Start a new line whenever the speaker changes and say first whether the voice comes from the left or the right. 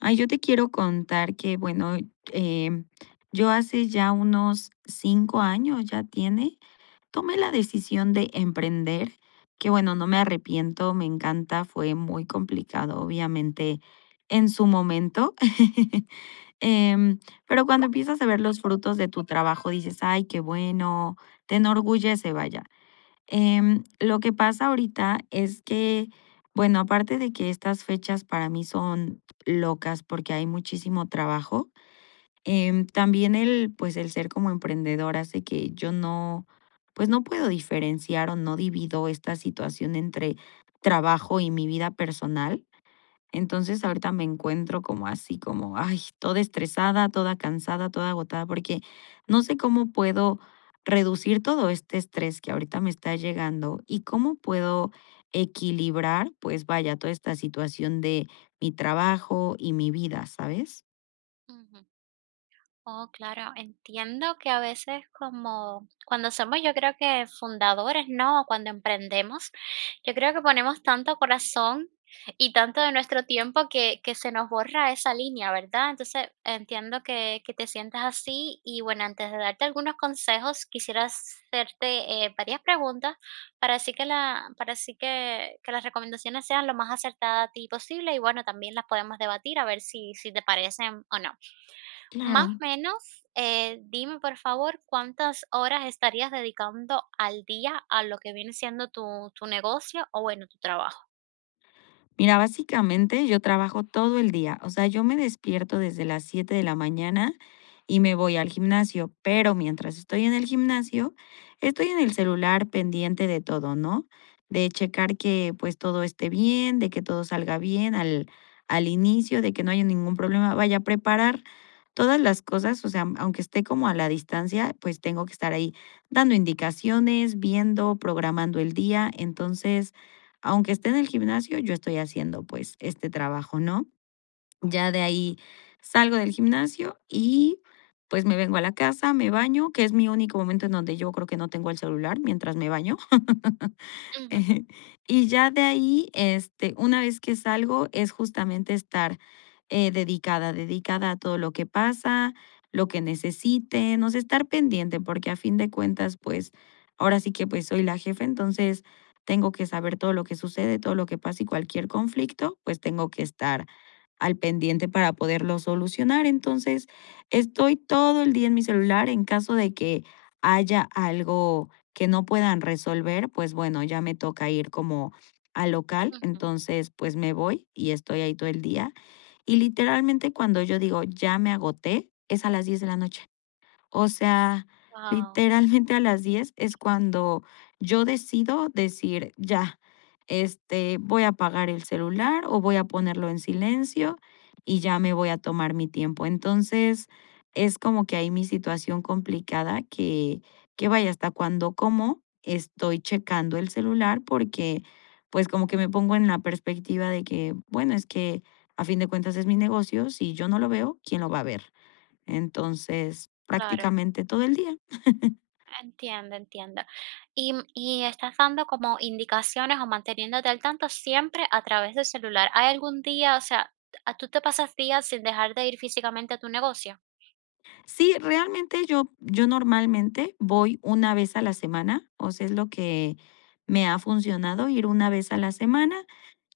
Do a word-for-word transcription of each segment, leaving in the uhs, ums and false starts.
left: Ay, yo te quiero contar que, bueno, em, yo hace ya unos cinco años ya tiene, tomé la decisión de emprender, que bueno, no me arrepiento, me encanta, fue muy complicado, obviamente, en su momento. Em, pero cuando empiezas a ver los frutos de tu trabajo, dices, ay, qué bueno, te enorgullece, vaya. Em, lo que pasa ahorita es que, bueno, aparte de que estas fechas para mí son locas porque hay muchísimo trabajo, em, también el, pues el ser como emprendedor hace que yo no, pues no puedo diferenciar o no divido esta situación entre trabajo y mi vida personal. Entonces, ahorita me encuentro como así, como, ay, toda estresada, toda cansada, toda agotada, porque no sé cómo puedo reducir todo este estrés que ahorita me está llegando y cómo puedo equilibrar, pues vaya, toda esta situación de mi trabajo y mi vida, ¿sabes?
right: Ujú. Oh, claro, entiendo que a veces como cuando somos, yo creo que, fundadores, ¿no? O cuando emprendemos, yo creo que ponemos tanto corazón y tanto de nuestro tiempo que, que se nos borra esa línea, ¿verdad? Entonces entiendo que, que te sientas así y bueno, antes de darte algunos consejos, quisiera hacerte eh, varias preguntas para así que la, para así que, que las recomendaciones sean lo más acertadas a ti posible, y bueno, también las podemos debatir a ver si, si te parecen o no. Más o
left: Claro.
right: menos, eh, dime por favor, ¿cuántas horas estarías dedicando al día a lo que viene siendo tu tu negocio o bueno, tu trabajo?
left: Mira, básicamente yo trabajo todo el día, o sea, yo me despierto desde las siete de la mañana y me voy al gimnasio, pero mientras estoy en el gimnasio, estoy en el celular pendiente de todo, ¿no? De checar que pues todo esté bien, de que todo salga bien al, al inicio, de que no haya ningún problema, vaya a preparar todas las cosas, o sea, aunque esté como a la distancia, pues tengo que estar ahí dando indicaciones, viendo, programando el día, entonces... Aunque esté en el gimnasio, yo estoy haciendo, pues, este trabajo, ¿no? Ya de ahí salgo del gimnasio y, pues, me vengo a la casa, me baño, que es mi único momento en donde yo creo que no tengo el celular mientras me baño.
right: Ujú,
left: Y ya de ahí, este, una vez que salgo, es justamente estar, eh, dedicada, dedicada a todo lo que pasa, lo que necesite no sé estar pendiente, porque a fin de cuentas, pues, ahora sí que, pues, soy la jefa, entonces tengo que saber todo lo que sucede, todo lo que pasa y cualquier conflicto, pues, tengo que estar al pendiente para poderlo solucionar. Entonces, estoy todo el día en mi celular en caso de que haya algo que no puedan resolver, pues bueno, ya me toca ir como al local,
right: ujú.
left: entonces pues me voy y estoy ahí todo el día. Y literalmente cuando yo digo, ya me agoté, es a las diez de la noche. O sea,
right: Guau,
left: literalmente a las diez es cuando yo decido decir, ya, este, voy a apagar el celular o voy a ponerlo en silencio y ya me voy a tomar mi tiempo. Entonces, es como que ahí mi situación complicada que, que vaya hasta cuando como estoy checando el celular porque pues como que me pongo en la perspectiva de que, bueno, es que a fin de cuentas es mi negocio, si yo no lo veo, ¿quién lo
right: mm,
left: va a ver? Entonces,
right: claro.
left: prácticamente todo el día.
right: Entiendo, entiendo. Y, mm, y estás dando como indicaciones o manteniéndote al tanto siempre a través del celular. ¿Hay algún día, o sea, t- tú te pasas días sin dejar de ir físicamente a tu negocio?
left: Sí, realmente yo, yo normalmente voy una vez a la semana, o sea, es lo que me ha funcionado ir una vez a la semana.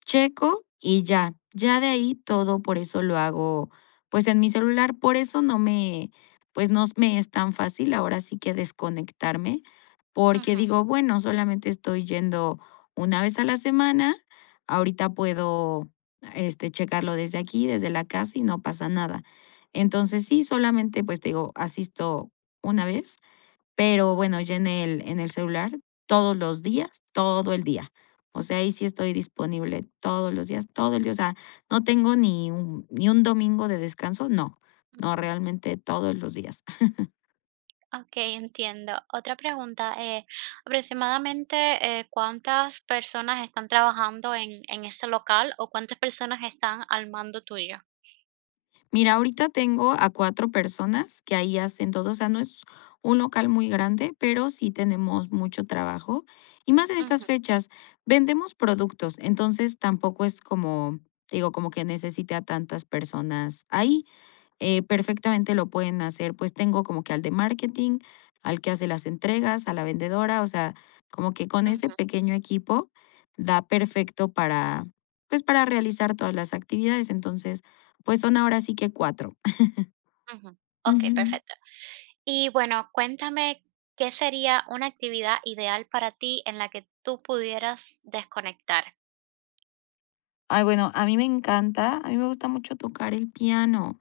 left: Checo y ya. Ya de ahí todo, por eso lo hago, pues, en mi celular. Por eso no me, pues, no me es tan fácil ahora sí que desconectarme, porque
right: Ujú,
left: digo: "Bueno, solamente estoy yendo una vez a la semana, ahorita puedo, este, checarlo desde aquí, desde la casa y no pasa nada". Entonces sí, solamente, pues, te digo, asisto una vez. Pero bueno, ya en el en el celular todos los días, todo el día. O sea, ahí sí estoy disponible todos los días, todo el día. O sea, no tengo ni un ni un domingo de descanso, no. No,
right: ujú.
left: realmente todos los días.
right: Okey, entiendo. Otra pregunta, eh, aproximadamente, eh, ¿cuántas personas están trabajando en en ese local o cuántas personas están al mando tuyo?
left: Mira, ahorita tengo a cuatro personas que ahí hacen todo, o sea, no es un local muy grande, pero sí tenemos mucho trabajo, y más en estas
right: Ujú,
left: fechas. Vendemos productos, entonces tampoco es como, te digo, como que necesite a tantas personas ahí. eh, perfectamente lo pueden hacer. Pues tengo como que al de marketing, al que hace las entregas, a la vendedora, o sea, como que con ese
right: ujú,
left: pequeño equipo da perfecto para, pues para realizar todas las actividades. Entonces, pues son ahora sí que cuatro.
right: ujú. Okey,
left: Ujú.
right: perfecto. Y bueno, cuéntame, ¿qué sería una actividad ideal para ti en la que tú pudieras desconectar?
left: Ay, bueno, a mí me encanta, a mí me gusta mucho tocar el piano.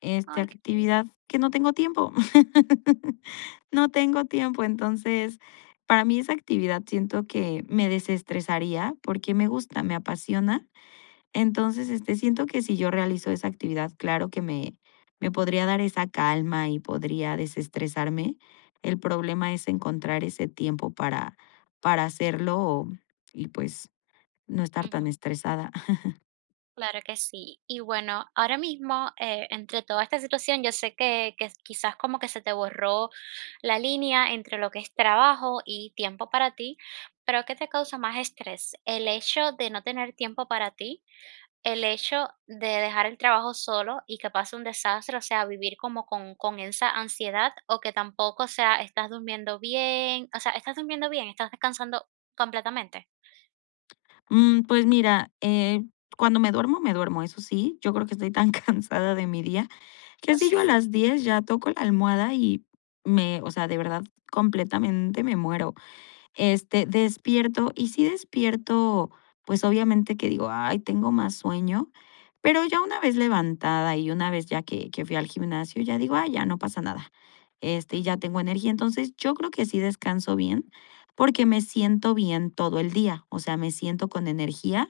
left: Esta
right: Ay, qué lindo.
left: actividad que no tengo tiempo. No tengo tiempo, entonces, para mí esa actividad siento que me desestresaría porque me gusta, me apasiona. Entonces, este, siento que si yo realizo esa actividad, claro que me, me podría dar esa calma y podría desestresarme. El problema es encontrar ese tiempo para, para hacerlo y pues no estar tan estresada.
right: Claro que sí. Y bueno, ahora mismo, eh, entre toda esta situación, yo sé que, que quizás como que se te borró la línea entre lo que es trabajo y tiempo para ti, pero ¿qué te causa más estrés? ¿El hecho de no tener tiempo para ti? ¿El hecho de dejar el trabajo solo y que pase un desastre? O sea, vivir como con, con esa ansiedad. O que tampoco, o sea, estás durmiendo bien, o sea, estás durmiendo bien, estás descansando completamente.
left: Mm, pues mira, eh, cuando me duermo, me duermo, eso sí. Yo creo que estoy tan cansada de mi día que
right: ¿O
left: si yo
right: sí?
left: a las diez ya toco la almohada y me, o sea, de verdad, completamente me muero. Este, despierto, y sí despierto, pues, obviamente que digo: "Ay, tengo más sueño", pero ya una vez levantada y una vez ya que que fui al gimnasio, ya digo: "Ay, ya no pasa nada", este, y ya tengo energía. Entonces, yo creo que sí descanso bien, porque me siento bien todo el día, o sea, me siento con energía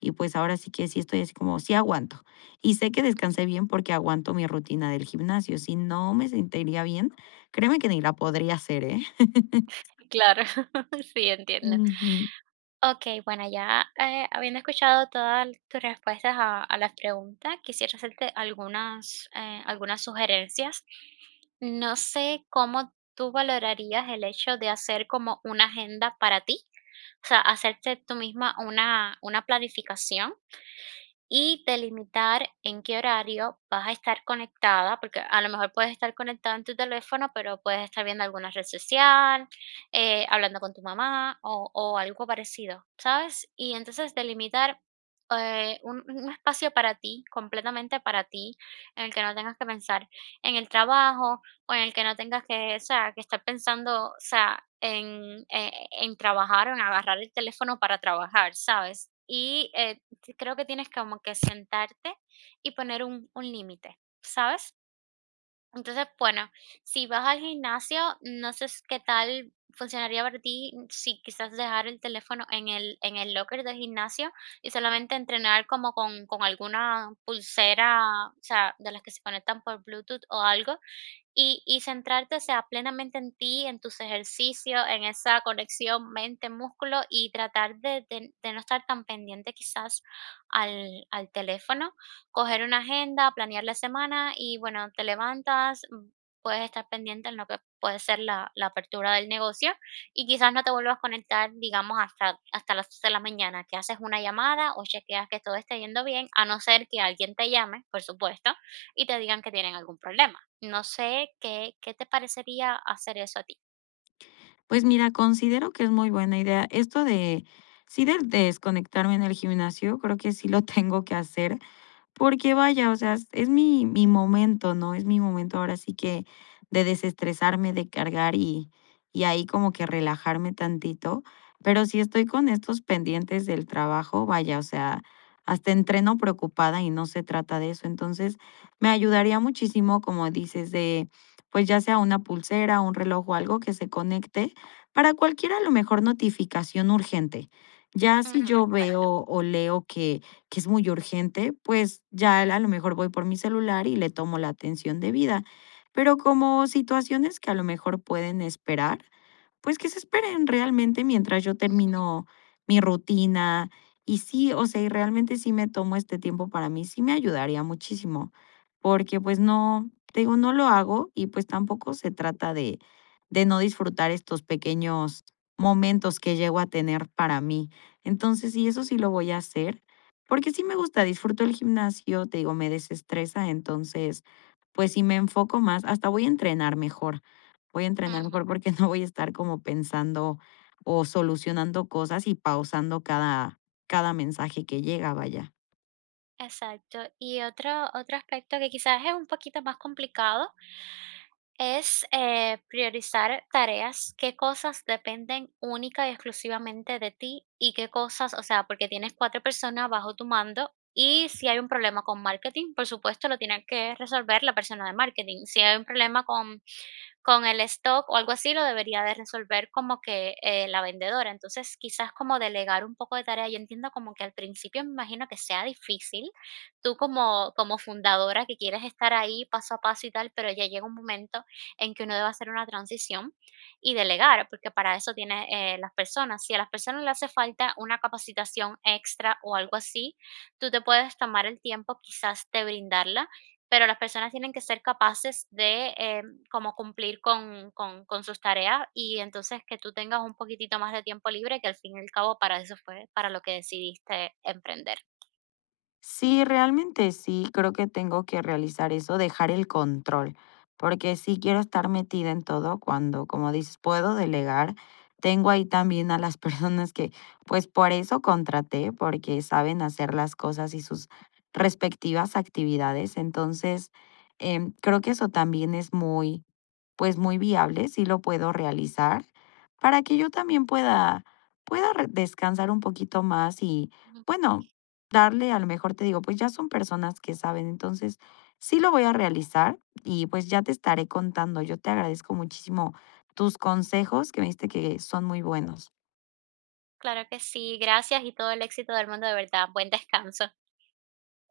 left: y, pues, ahora sí que sí estoy así como, sí aguanto. Y sé que descansé bien porque aguanto mi rutina del gimnasio, si no me sentiría bien, créeme que ni la podría hacer, ¿eh?
right: Claro, sí, entiendo.
left: Ujú.
right: Okey, bueno, ya, eh, habiendo escuchado todas tus respuestas a a las preguntas, quisiera hacerte algunas, eh, algunas sugerencias. No sé cómo tú valorarías el hecho de hacer como una agenda para ti, o sea, hacerte tú misma una una planificación y delimitar en qué horario vas a estar conectada, porque a lo mejor puedes estar conectada en tu teléfono, pero puedes estar viendo alguna red social, eh, hablando con tu mamá o, o algo parecido, ¿sabes? Y entonces delimitar eh, un, un espacio para ti, completamente para ti, en el que no tengas que pensar en el trabajo, o en el que no tengas que, o sea, que estar pensando, o sea, en, eh, en trabajar o en agarrar el teléfono para trabajar, ¿sabes? Y eh, Sí, creo que tienes como que sentarte y poner un, un límite, ¿sabes? Entonces, bueno, si vas al gimnasio, no sé s- qué tal funcionaría para ti si quizás dejar el teléfono en el, en el locker del gimnasio y solamente entrenar como con, con alguna pulsera, o sea, de las que se conectan por Bluetooth o algo, y y centrarte, o sea, plenamente en ti, en tus ejercicios, en esa conexión mente-músculo y tratar de de de no estar tan pendiente quizás al al teléfono, coger una agenda, planear la semana y, bueno, te levantas, mm, puedes estar pendiente en lo que puede ser la la apertura del negocio y quizás no te vuelvas a conectar, digamos, hasta hasta las seis de la mañana, que haces una llamada o chequeas que todo esté yendo bien, a no ser que alguien te llame, por supuesto, y te digan que tienen algún problema. No sé, ¿qué ¿qué te parecería hacer eso a ti?
left: Pues mira, considero que es muy buena idea. Esto de sí de desconectarme en el gimnasio, creo que sí lo tengo que hacer, porque vaya, o sea, es es mi mi momento, ¿no? Es mi momento ahora sí que de desestresarme, de cargar y y ahí como que relajarme tantito. Pero si estoy con estos pendientes del trabajo, vaya, o sea, hasta entreno preocupada y no se trata de eso. Entonces, me ayudaría muchísimo, como dices, de, pues ya sea una pulsera, un reloj o algo que se conecte para cualquier a lo mejor notificación urgente. Ya si
right: Ujú,
left: yo veo
right: exacto.
left: o leo que que es muy urgente, pues ya a lo mejor voy por mi celular y le tomo la atención debida. Pero como situaciones que a lo mejor pueden esperar, pues que se esperen realmente mientras yo
right: Ujú,
left: termino mi rutina. Y sí, o sea, y realmente sí me tomo este tiempo para mí, sí me ayudaría muchísimo, porque pues no, te digo, no lo hago y pues tampoco se trata de, de no disfrutar estos pequeños momentos que llego a tener para mí. Entonces, sí, eso
right: ujú.
left: sí lo voy a hacer, porque sí me gusta, disfruto el gimnasio, te digo, me desestresa, entonces pues si me enfoco más, hasta voy a entrenar mejor. Voy a entrenar
right: Ujú,
left: mejor porque no voy a estar como pensando o solucionando cosas y pausando cada, cada mensaje que llega, vaya.
right: exacto. Y otro otro aspecto que quizás es un poquito más complicado es, eh, priorizar tareas, qué cosas dependen única y exclusivamente de ti y qué cosas, o sea, porque tienes cuatro personas bajo tu mando, y si hay un problema con marketing, por supuesto, lo tiene que resolver la persona de marketing. Si hay un problema con con el stock o algo así, lo debería de resolver como que, eh, la vendedora. Entonces, quizás como delegar un poco de tarea. Yo entiendo como que al principio me imagino que sea difícil, tú como como fundadora, que quieres estar ahí paso a paso y tal, pero ya llega un momento en que uno debe hacer una transición y delegar, porque para eso tienes, eh, las personas. Si a las personas le hace falta una capacitación extra o algo así, tú te puedes tomar el tiempo quizás de brindarla, pero las personas tienen que ser capaces de, eh, como cumplir con con con sus tareas, y entonces que tú tengas un poquitito más de tiempo libre, que al fin y al cabo para eso fue para lo que decidiste emprender.
left: Sí, realmente sí, creo que tengo que realizar eso, dejar el control, porque sí quiero estar metida en todo cuando, como dices, puedo delegar. Tengo ahí también a las personas que, pues por eso contraté, porque saben hacer las cosas y sus respectivas actividades. Entonces, em, creo que eso también es muy, pues muy viable, sí lo puedo realizar, para que yo también pueda, pueda re- descansar un poquito más y...
right: Ujú.
left: Bueno, darle, a lo mejor te digo, pues ya son personas que saben, entonces sí lo voy a realizar y pues ya te estaré contando. Yo te agradezco muchísimo tus consejos que me diste que son muy buenos.
right: Claro que sí, gracias y todo el éxito del mundo, de verdad. Buen descanso.